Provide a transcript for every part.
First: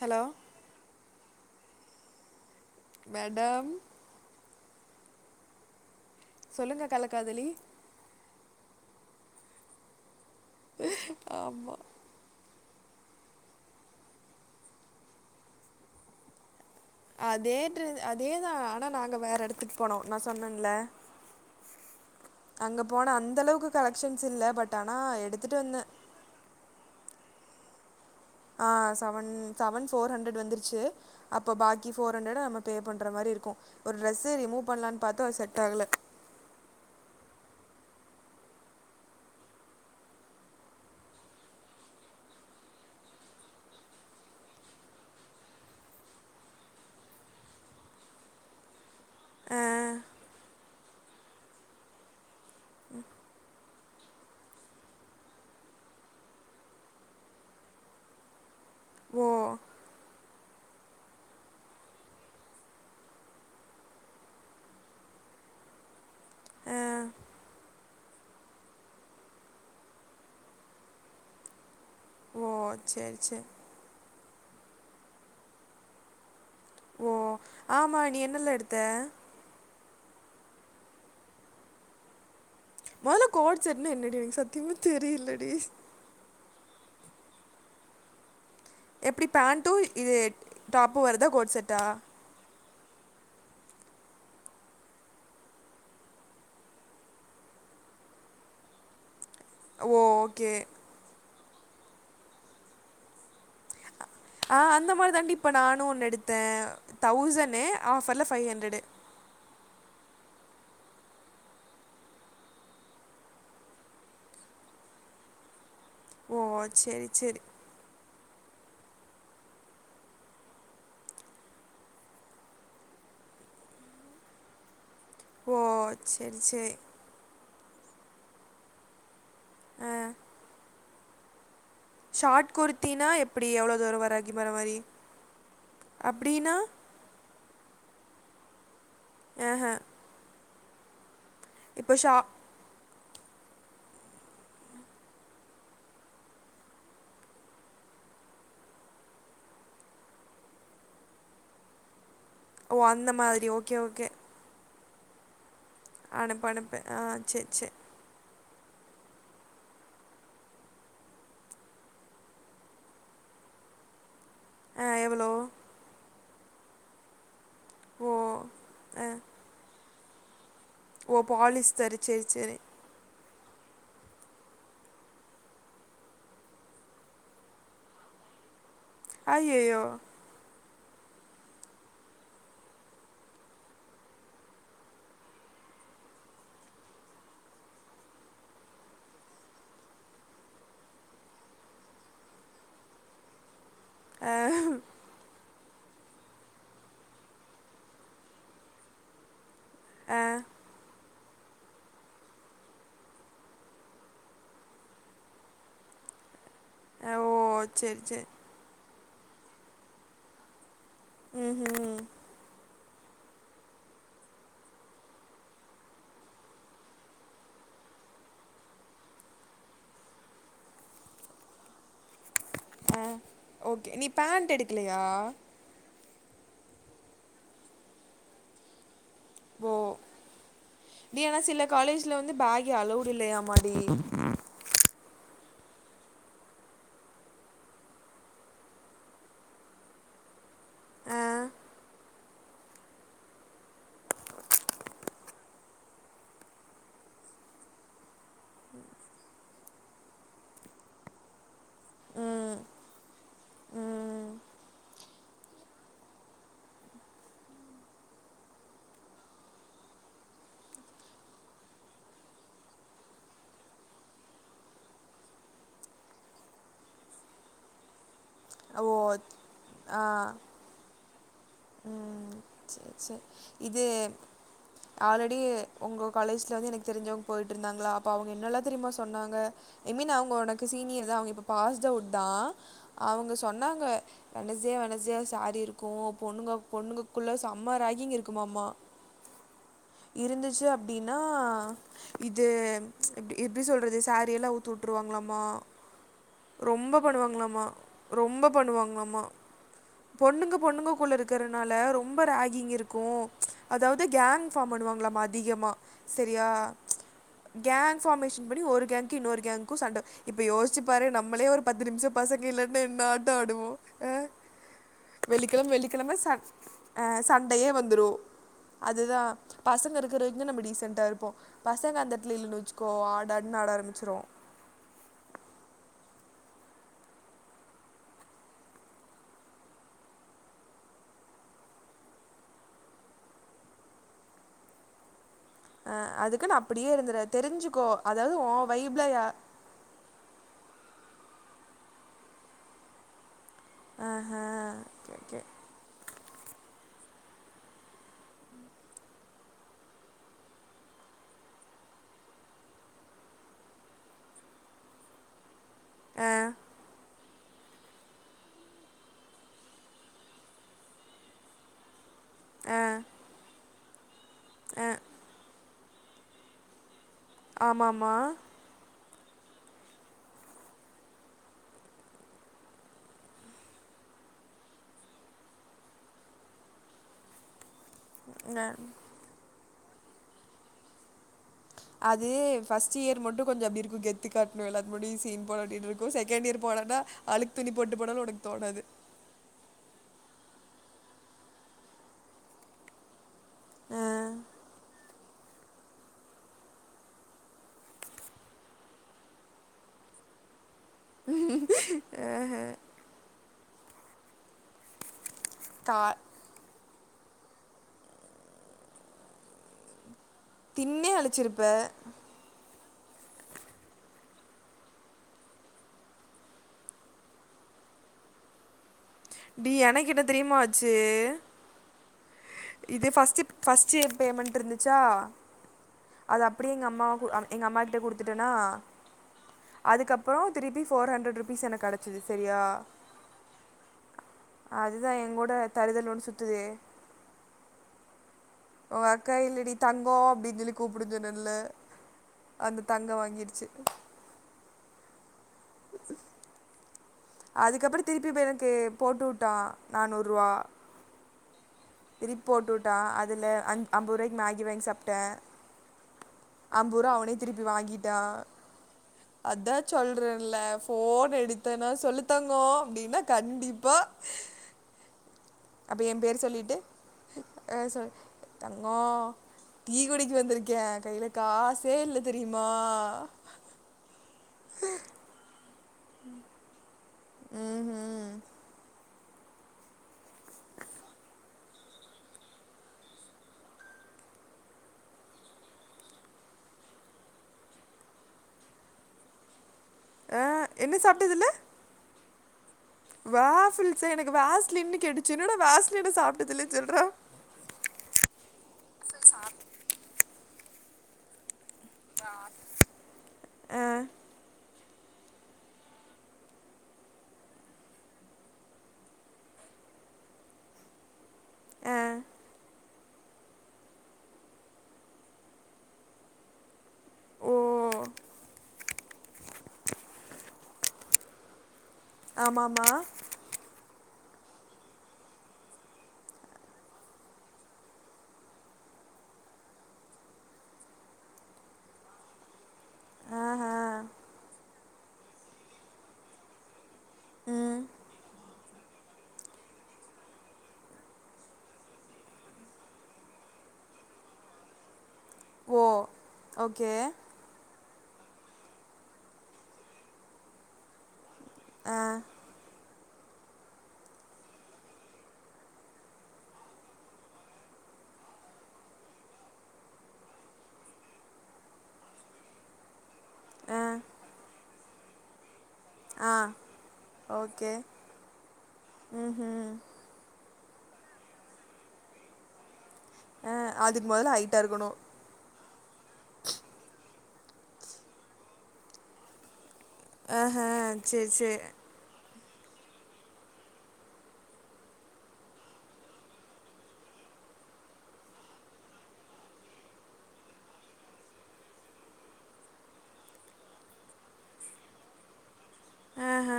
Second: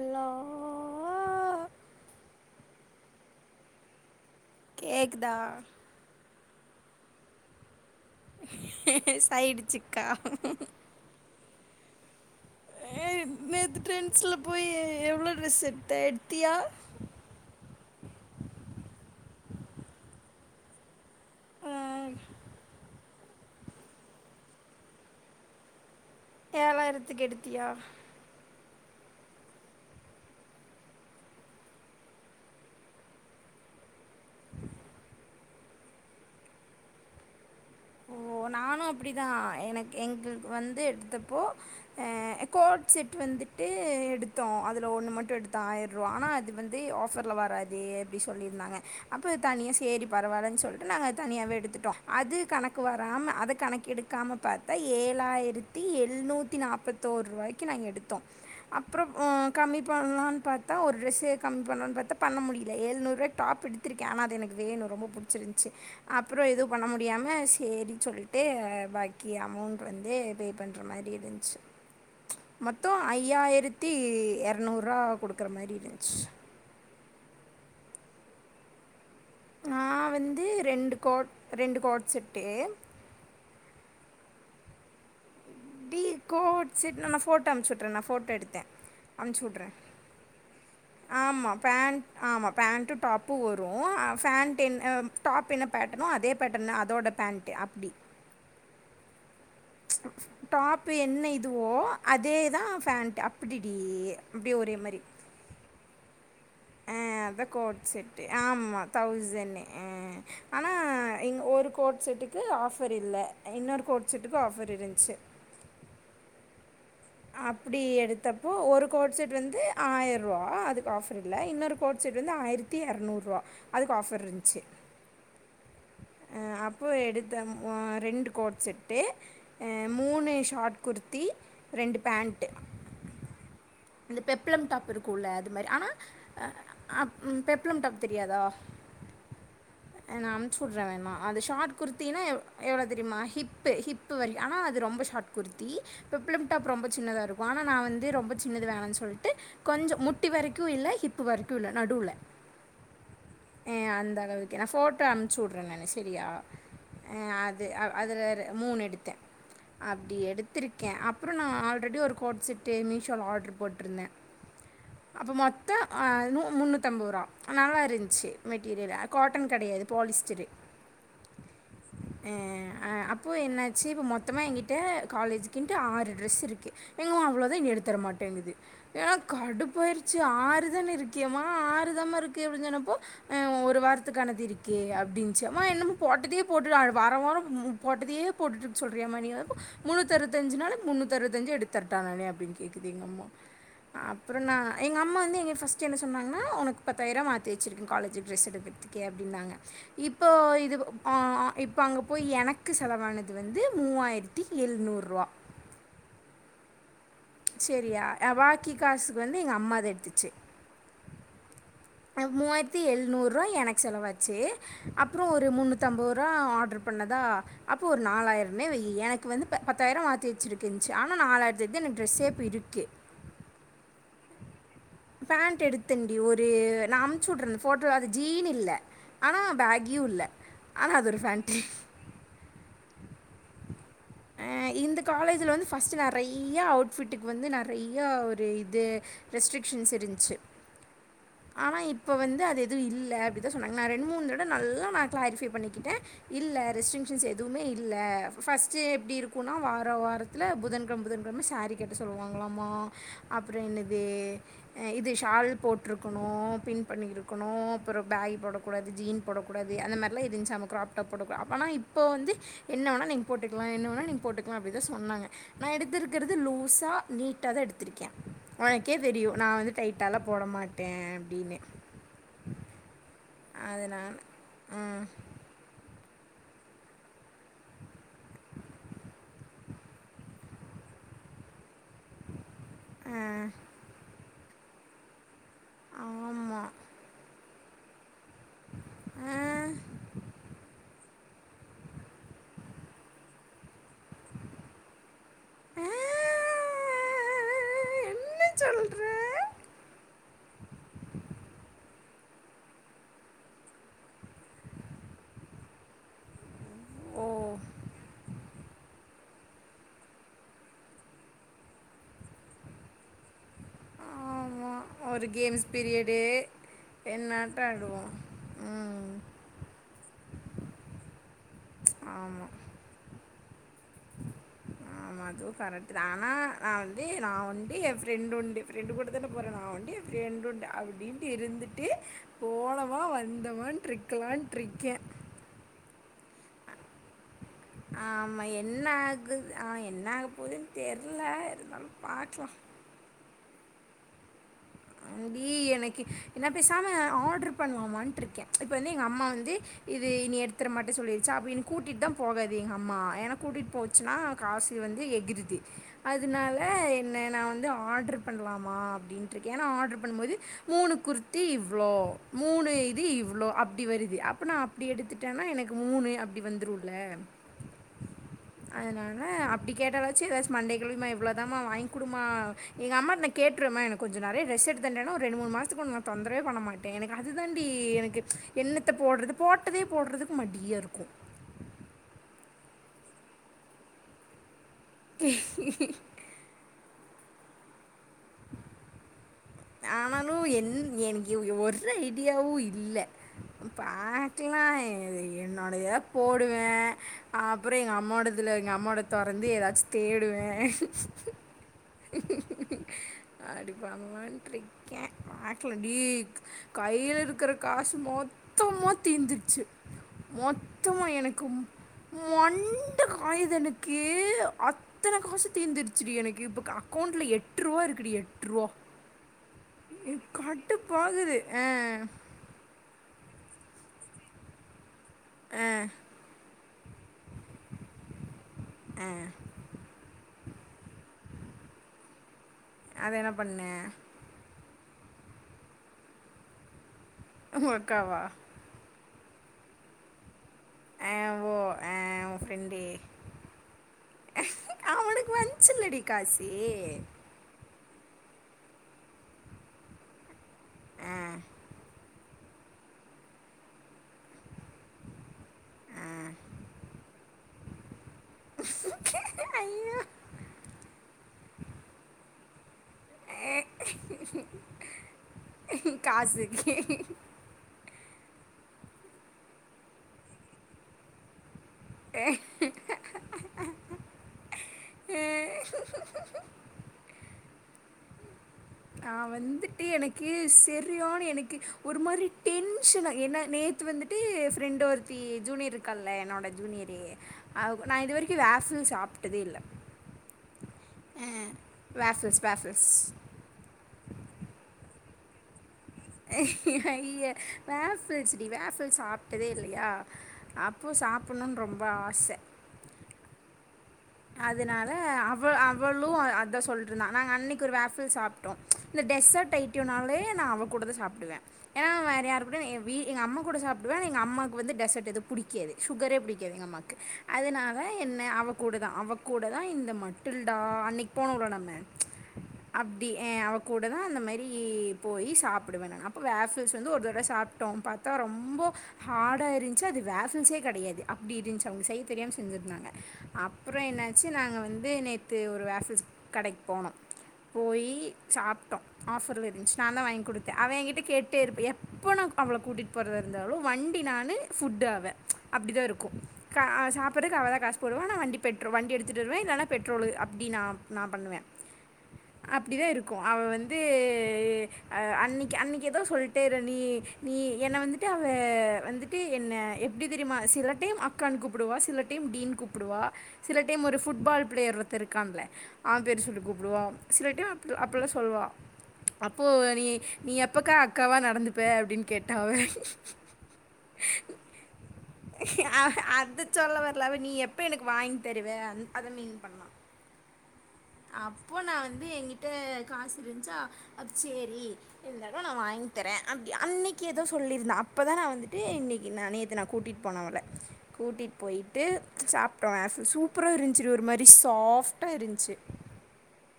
Hello madam கேக்குதா சொல்லுங்க கள்ளக்காதலி சைடு சிக்கா ஆமா ஏய் நேத்து ட்ரெண்டஸுல போயி எவ்ளோ ட்ரெஸ் எடுத்த எடுத்தியா அதே ட்ரு அதேதா ஆனா நாங்க வேற எடத்துக்கு போனோ நா சொன்னன்ல ஆ அங்க போனா அந்த அளவுக்கு கலெக்ஷன்ஸ் இல்ல பட் ஆனா எடுத்துட்டு வந்தே ஏழாயிரத்துக்கெடுத்தியா ஆ சவன் சவன் ஃபோர் ஹண்ட்ரட் வந்துருச்சு அப்ப பாக்கி ஃபோர் ஹண்ட்ரட நம்ம பே பண்ற மாரி இருக்கும் ஒரு டிரெஸ் ரிமு பண்லான் பாத்தா அது செட் ஆகல ஓ நானும் அப்புடிதா எனக்கு எங்குள்க்கு வந்து எடுத்தப்போ அ அ கோட் செட் வந்துட்டு எடுத்தோ அதுல ஒன்னு மட்டும் எடுத்தா ஆயிர் ரூவா ஆனா அது வந்து ஆஃபர்ல வராது அப்டி சொல்லிருந்தாங்க அப்போ ஆ, தனியா செரி பரவால்லன் சொல் ட்டு நாங்க தனியாவே எடுத்துட்டோம் அது கணக் கு வராம அத கணக் எடுக் க்காம பாத்தா ஏழாயிரத்தி எழுநூத்தி நாப்பத்தோரு ரூவாய்க்கி நாங்க எடுத்தோம் அப்புறோம் ஓ கம்மி பண்லான் பாத் தா ஒரு ட்ரெஸே கம்மி பண்ரோன்னு பாத்தா பண்ண முடியில ஏழுநூறுவாக் டாப் எடுத்திருக்கே ஆனா அது எனக்கு வேணு ரொம்போ புடிச்சிருந்த்ச்சு அப்புறோ எதுவும் ஆ, பண்ண முடியாம ஸ் செரின் சொல்லிட்டு பாக்கி அமௌண்ட் வந்து பே பண்ற மாரி இருந்த்ச்சு ஓ மொத்தோ சரி சரி ஐயாயிரத்தி எரநூறுவா குடுக்குற மாரி இருந்த்ச்சி ஓ ஆமா நீ என்னல்ல எடுத்த நான் வந்து ரெண்டு கோட் ரெண்டு கோட் செட்டு மொதல்ல கோட் செட்னா என்னடி எனக்கு சத்தியமா தெரிலடி டீ கோட் செட்ன்னா நான் ஃபோட்டோ அம்ச்சி உட்ரன் நா ஃபோட்டோ எடுத்தே எப்புடி பேண்டும் இது டாப்பு வருதா ஆமா. கோட் செட்டா பேண்ட் ஆமா பேண்ட்டும் டாப்பும் வரும் அ ஃபேண்ட்டு என் அ டாப் என்ன பேட்டர்ன்னோ அதே பேட்டர்ன் னா அதோட பேண்ட் டே அப்புடி ஓ ஓகே டாப் என்ன இதுவோ அதேதா ஃபேண்ட் அ ஆ அந்த மாரி தான்டி இப்ப நானும் ஒன்னு எடுத்தே தௌசண்னு ஆஃப்ர்ல ஃபைவ் ஹண்ட்ரடு தௌசண்ணு ஆ ஆனா இங்க ஒரு கோட் செட்டுக்கு ஆஃபர் இல்ல இன்னொரு கோட் செட்டுக்கு ஆஃபர் இருந்ச்சு ஓ செரி செரி ப்புடி எடுத்தப்போ ஒரு கோட் செட் வந்து ஆயிர்ரூவா அதுக்கு ஆஃபர் இல்ல இன்னொரு கோட் செட் வந்து ஆயிரத் த்தி எரநூறுவா அதுக்கு ஆஃபர் இருந்த்ச்சு ஓ சே ஆ அப்போ எடுத் தம் அ ரெண்டு கோட் செட்டு அ ஆ மூணு ஷார்ட் குர்த்தி ரெண்டு பேண்ட்டு ஷார்ட் குர்த்தினா எப்படி எவ்வளோ தூரம் இந்த வராக்கி வர பெப்ளம் மாதிரி டாப் இருக்குல்ல அது மாரி ஆனா அ அப்படின்னா ஆப் ம் பெப்ளம் டாப் தெரியாதா ஆ ஆ அ நா அம்ச்சு உட்றே வேணா அது ஷார்ட் இப்போ ஷா குர்த்தினா எவ் அ எவ்ளோ தெரியுமா ஹிப்பு ஹிப்பு வரை ஆனா அது ரொம்ப ஷார்ட் குர்த்தி பெப்ளம் டாப் ரொம்ப சின்னதா இருக்கும் ஆனா நா வந்து ரொம்ப சின்னது வேணான் சொல்ட்டு கொஞ்சம் முட்டி வரைக்கும் இல்ல ஹிப்பு வரைக்கும் இல்ல நடுவுல ஓ அந்த மாதிரி ஓகே ஏ ஓகே அந்த அளவுக்கு நா ஃபோட்டோ அம்ச்சு உட்றேன் நானு ஸ் சரியா அனுப்பு அனுப்பு ஆ சரி அது சரி அ அதுல ஒரு மூணு எடுத்தே அப்டி எடுத்துருக்கே அப்புறோ நா ஆல்ரெடி ஒரு கோட் செட்டு மீஷோல ஆட்ரு போட்ருந்தே ஆ எவ்வளோ அப்ப மொத்தோ ஆ நு முன்னூத்தம்பதுரூவா அ நல்லா ஓ இருந்ச்சு மெட்டீரியல் ஆ அது காட்டன் கடையாது பாலிஸ்டரு ஓ பாலிஸ்டரு செரி செரி ஆ அப்போ என்னாச்சு இப்போ மொத்தமா ஏங்கிட்ட காலேஜக்கின்ட்டு ஆறு ட்ரெஸ் இருக்கு எங்கம்மா அவ்ளோதா இனி எடுத்தர மாட்டேங்குது ஏன்னா ஐயோ கடுப்பாயிறுச்சு ஆறுதான இருக்கியமா ஆறுதாமா இருக்கு அப்டின்னு சொன்னப்போ ஒரு வாரத்துக்கு ஆனதிரி கே அப்டீன்னுச்சு அம்மா என்னமா போட்டதையே போட்டு வார வாரம் போட்டதையே போட்டுட்ருக்க சொல்றீயமா நீ எப்போ முன்னூத்து அறுவத்தஞ்சு நாலு முன்னூத்து அறுவத்தஞ்சு எடுத்தரட்டா நானு அப்டீன்னு கேக்குது எங்க அம்மா ஆ அப்புறோ நா எங்க அம்மா வந்து எங்க ஃபஸ்ட் சித்தி என்ன சொன்னாங்கனா உனக்கு பத்தாயிருவ மாத்தி வெச்சிருக்கு காலேஜ் ட்ரெஸ் எடுக்கிறதுக்கே அப்டீனாங்க ஆ இப்போ இது கு அ இப்ப அங்க போய் எனக்கு செலவானது வந்து மூவாயிரத் தி எழுநூறுவா ஆ ஓ சேரி செரியா சேரி ஏ பாக்கி காசுக்கு வந்து எங்க அம்மா தா எடுத்துச்சு ம் ஹு அ மூவாயிரத்தி எழுநூறுவா எனக்கு செலவாச்சி அப்புறோ ஒரு முன்னூத்தம்பதுருவா ஆட்ரு பண்ணதா அப்போ ஒரு நாலாயிரம்னே வெய்யி எனக்கு வந்து ப பத்தாயிரோ மாத்தி வெச்சுருக்குனுச்சு ஆனா நாலாயிரத்துக்கு எனக்கு டிரெஸே இப்ப இருக்கு ஓகே நீ பேண்ட் எடுக்கலையா பேண்ட் எடுத்தன்டி ஒரு நா அம்ச்சி வுட்றே ஃபோட்டோல அது ஜீன் இல்ல ஆனா ஓ பேகியு இல்ல ஆனா அது ஒரு ஃபேண்ட்டு இதுல வந்து பேகி அளவௌடு இல்லையாமாடி அ இந்த காலேஜுல வந்து ஃபர்ஸ்ட்டு நறையா அவுட்ஃபிட்டுக்கு வந்து நறையா ஒரு இது ரெஸ்ட்ரிக்க்ஷன்ஸ் இருந்துச்சு ஆ ஆனா இப்போ வந்து அது எதுவு இல்ல அப்டிதா சொன்னாங்க நா ரெண்டு மூணு தட நல்லா நா க்ளாரிஃபை பண்ணிக்கிட்டே இல்ல ரெஸ்ட்ரிங்க்ஷன்ஸ் எதுவுமே இல்ல பஸ்ட் பஸ்ட்டு எப்டி இருக்குன்னா வார வாரத்துல புதன்கெழம புதன்கெழம சாரீ கட்ட ம் சொல்லுவாங்களாமா அப்புறோ என்னது ம் இது ஷால் போட்ருக்கணோ பின் பண்ணி இருக்கணோ அப்புறோ பேகி போடக் கூடாது ஜீன் போடக்கூடாது அந்த மாரிலா இருன்ச்சு நம்ம கிராப் டாப் போடக்கூடா ஆனா இப்ப வந்து என்ன வேணா நீங் போட்டுக்கலா என்ன வேணா நீங்க போட்டுக்கலா அப்புடிதா சொன்னாங்க நா எடுத்ருக்கறது லூஸா நீட்டாதா எடுத்திருக்கே ஓ உனக்கே தெரியு நா வந்து டைட்டாலா ஆ போட மாட்டே அப்டீன்னு ம் செர் செரி இது அதனால ம், ஆல் லெடி உங்க காலேஜுல வந்து எனக்கு தெரிஞ்சவங்க போய்ட்ருந்தாங்களா அப்போ அவுங்க என்னெல்லா தெரியுமா சொன்னாங்க அய் மீன் அவுங்க உனக்கு சீனியர்தா அவுங்க இப்ப பாஸ்ட் அவுட்தா ஆ, அவுங்க சொன்னாங்க Wednesday Wednesday sari இருக்கோ பொண்ணுங்க ஆமா பொண்ணுங்கக்குள்ள சம்ம ராகிங் இருக்குமாம்மா ஆ இருந்துச்சு அப்டீன்னா இது எப்டி எப்டி சொல்றது சாரி எல்லா அவுத்துவுட்டுருவாங்களாமா ஆ, ரொம்ப பண்ணுவாங்ளாமா என்ன ரொம்ப சொல்ற பண்ணுவாங்ளாமா பொண்ணுங்க பொண்ணுங்ககுள்ள இருக்கிறனால ரொம்ப ராகிங் இருக்கும் அதாவது கேங் இன்ஃபாம் பண்ணுவாங்களாமா அதிகமா செரியா ஓ கேங் ஃபாமேஷன் படி ஒரு கேங்க்கு இன்னோரு கேங் கு சண்ட இப்ப யோசிச்சு பாரு நம்மளே ஒரு பத்து நிம்ஷோ பசங்க இல்லன்னா என்ன ஆட்டோ ஆடுவோ ஆமா ஒரு கேம்ஸ் வெள்ளிக்கெழம வெள்ளிக்கெழம பீரியடு ச அ என்னாட்டம் சண்டையே வந்துரு ஆடுவோம் ம் அதுதா பசங்க இருக்குறவரக்குந்தா நம்ப டீசண்டா இருப்போ பசங்க அந்தெடலத்ல ஆமாம் இல்லன்னு வெச்சுக்கோ ஆடாடுனு ஆரம்பிச்சிருவோ ஆமா அது கரட்டுதா ஆனா நா வந்து நா உண்டு ஏ ஃப்ரெண்டுண்டு ஃப்ரெண்டு கூடத்தான போறே நா உண்டு ஃப்ரெண்டுண்டு அப்டீன்ட்டு இருந்துட்டு போனமா வந்தமான்னுட்ரிக்கலான்ட்ருக்கே அ அதுக்கு நா அப்புடியே இருந்துறாத தெரிஞ்சுக்கோ அதாவது ஊ ஆமாம் என்ன வைப்ல யா ஆகுது ஆ என்னாக போதுன் தெர்ல இருந்தாலு பாக்லா ஆ ஹா அம்மாடி எனக்கு என்ன பேசாம ஆட்ரு பண்லாமான்ட்ருக்கே இப்ப வந்து எங்க அம்மா வந்து இது இனி எடுத்தர மாட்டே சொல்லிருச்சா அப்ப இனி கூட்டிட்தா போகாது எங்க அம்மா ஏனா கூட்டிட் போச் ச்சுனா காசு வந்து எகுருது ஆ அதுனால என்ன நா வந்து ஆட்ரு பண்லாமா அப்டின்ட்ருக் ஏனா ஆட்ரு பண்ணுமோது மூணு குர்த்தி இவ்ளோ மூணு ஆ இது இவ்ளோ அப்டி வருது அப் அப்ப நா ஆ அப்டி எடுத்துட்டேனா எனக்கு மூணு அப்டி வந்துருல ஆமாம்மா அதனால அப்டி கேட்டாலாச்சு ஏதாச்சு மண்டய கழுவி ம்மா இவ்ளோதாமா வாங்குடுமா எங்க அம்மாட் நா கேட்ருவ ம்மா எனக் கொஞ்சொ நறைய டிரஸ் எடுத் தண்டனா ஒரு ரெண்டு மூணு மாசத்துக்கு ஒன்ன நா தொந்தரவே பண்ண மாட்டே எனக்கு அது தான்டீ எனக் ஆ என்னத்த போட்றது போட்டதே போட்றதுக்கு மடீயாருக்கு அது ஃபஸ்டியர் மட்டு கொஞ்சொ அப்டி இருக்கு கெத்து காட்ணு எல்லாத் முன்னடியு சீன் போட வேண்டியத் இருக்கு செ கேண்டிர் போனாதா அழுக்கு துணி போட்டு போனாலு ஒனக்கு தோணாது ஆனாலு என் எனக்கு ஒரு ஐடியாவு இல்ல ஆ பாக்லா என்னோட ஏவ போடுவே அப் அப்றொ எங்க அம்மாடதுல எங்க அம்மோடத் தொறந்து எதாச்சு தேடுவ அப்டி பண்லான்ட்ருக்க பாக் ப்பாடி கா கைல இருக்கற காசு மொத்தமா தீந்துர்ச்சு மொத்தமா தின்னே எனக்கு மு அழிச்சிருப்ப மண்ட காயுது எனக்கு அத் அத்தன காசு தீந்துடுச்சுடி எனக்கு இப்போ க அக்கோண்ட்ல எட்ருவா இருக்குடி எட்ருவா டி எனக் என்ன தெரியுமா ஆச்சு கடுப்பாகுது ஆ இது ஃபஸ்ட்டு ஃபஸ்ட்டியர் பேமண்ட்ருந்துச்சா ஆ அத அப்டியே எங்க அம்மாகு அ எங்க அம்மா கிட்ட குடுத்துட்டனா அதுக்கப்பறோ திருப்பி ஃபோர் ஹண்ரட் ருபீஸ் எனக்கு கெடைச்சிது செரியா அத என்ன பண்ண அதுதா எங்கூட தறுதல ஒன்னு சுத்துதே உங்க அக்காவா ஒ அக்கா இல்லடி தங்கோ அப்டிஞ்சொல்லி ஆ கூப்புடுஞ்சொன்னல்ல ஓ ஆ அந்த தங்கம் வாங்கிடிச்சு அவனுக் வன்ச்சுல்டி காசி அதுக்கப்பற திருப்பி பேய் என்னன் கே போட்டு வுட்டா நானூர் ருவா அ திருப்பி போட்டுவுட்டா அதுல அஞ் ஐம்பது ரூவாய்க் மேகி வாங்கி சாப்ட்ட ஆ அம்பதுரூவா அவனே திருப்பி வாங்கி டா அதா ஐயோ சொல்றல்ல ஃபோன் எடுத் த்தனா சொல்லு தங்கோ அப்டினா கண்டிப்பா அப்ப ஏம்பேரு காசுக்கு சொல்லிட்டு ஆ சொ தங்கோ டீ குடிக்க வந்திருக்கே கைல காசே இல்ல தெரியிமா ஏ ம் ஹூ நா வந்துட்டு எனக்கு செரியான எனக்கு ஒரு மாதிரி டென்ஷனா ஏன்னா நேத்து வந்துட் ட்டு ஃப்ரெண்டு ஒருத்தி ஜூனியர் இருக்கால்ல என்னோட ஜூனியரு நா இது வரிக்கு வேஃபல் சாப்ட்டதே இல்ல அ என்ன சாப்ட்டது இல்ல வேஃபல்ஸ் வேஃபல்ஸ் வாஃபில் சா எனக்கு வேஸ்லின்னு கேட்டுச்சு என்னடா வேஸ்லின்ன சாப்ட்டதுல்லனு சொல்றா வேஃபல்ஸ் டி வேஃப்ல்ஸ் சாப்ட்டதே இல்லயா அப்போ சாப்பணுனு ரொம்ப ஆச அ அதனால அவ அவளு அதான் சொல்லிருந்தான் நாங்க அன்னைக்கு ஒரு வேஃபல்ஸ் சாப் ட்டோ இந்த டெசட் ஐட்டியுனாலே நா அவ கூடதா சாப்டுவ ஏன்னா ஆ வேற யாரு கூட வீ எங்க அம்மா கூட சாப்டுவ எங்க அம்மாக்கு வந்து டெசட் எதும் புடிக்காது சுகரே புடிக்காது எங்க அம்மாக்கு ஓ அதனால என்ன அவகூட தா அவ கூட தா இந்த மட்டுல்டா அன்னைக்கு போனோல்ல நம்ம ஆமாம்மா அப்டி அவ கூட தா அந்தமேரி போய் சாப்புடுவ அப்ப வேஃப்பல்ஸ் வந்து ஒரு தடவ சாப்ட்டோ பாத்தா ரொம்போ ஹாடா இருன்ச்சு அது வேஃப்பல்ஸே கெடையாது அப்டி இருந்துச்சு அவுங்க செய் தெரியாம செஞ்சிருந்தாங்க ஆஹா அப்புற என்னாச்சு நாங்க வந்து நேத்து ஒரு வேஃப்பல்ஸ் கடைக்கு போனோ ம் போயி சாப்ட்டோ ஆஃபர் ல இருந்துச்சு நா தா வாங்கி குடுத்த அவ எனங்க்கிட்ட கேட்டே இருப்பி எப்ப நா அவள கூட்டிட்டு போற இருந்தாலும் வண்டி நானு ஃபுட்டு அவ ஓ அப்டிதா இருக்கு கா ஓகே சாப்பற்துக்கு அவதா காசுபோடுவா ஆனா வண்டி பெட்ரோ வண்டி எடுத்துட்டு வருவ இல்லன்னா பெட்ரோல்லு அப்டி நா நா பண்ணுவ ஆ அப்டிதா இருக்கு அவ வந்து அ அன்னிக்கு அன்னிக்கு ஏதோ சொல்ட்டே நீ நீ என்ன வந்துட்டு அவ வந்துட்டு என்ன எப்டி தெரிமா சில டைம் அக்கான்னு கூப்டுவா சில டைம் டீ னு கூப்டுவா ஆ ஒருத்த இருக்காங்கலே ஆ பேர் சொல்லி கூப்டுவ சில டம் ஓகே அ அப்புல்லா சொல்லுவ அப்போ ம் நீ நீ எப்பக்கா அக்காவா நடந்துப்ப அப்டின்னு கேட்டா அவ ஆ அதுக்கு மொதல்ல ஹைட்டா இருக்கணு அது சொல்லவர்ல அவ நீ எப்ப எனக்கு வாங்கி தருவ அத மீன் பண்ணா ஆஹா சேர் அப்போ சேர் நான் வந்து எங் கி கிட்ட காசு இருன்ச்சா அப்ப சேரி இருந்தாலும் நா வாங்கித்தரே அப்டி அன்னிக்கு ஏதோ சொல்லிருந்தே அப்பதா நா வந்துட்டு இன்னிக்கு நா நேத்த நா கூட்டிட் போனோம் அவல கூட்டிட் போயிட்டு சாப்ட்டோ ஆஸ் சூப்பரா இருன்ச்சிரி ஒரு மாரி சாஃப்ட்டா இருன்ச்சி ஆஹ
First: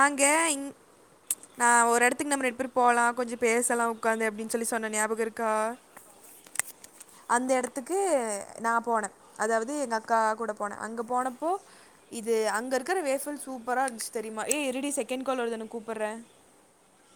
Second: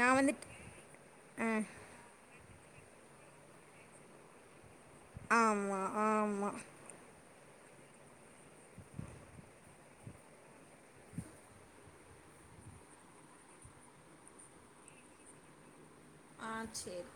நான் வந்துட்டு இங் ஆ நா ஒரு எடத்துக்கு நம்ம ரெண்டு பேரு போலா கொஞ்ச பேசுலா உட்காந்து அப்டின் சொல்லி சொன்ன ஞாயாப ஆம்மா ஆம்மா அந்த எடத்துக்கு நா போனே அதாவது எங்க அக்கா கூட போனே அங்க போனப்போ இது அங்கருக்குற வேஃபல் சூப்பரா இருந்துச்சு தெரியுமா ஏ இருடி செகண்ட் கால் வருது நா கூப்பற்றே ஆ சேர்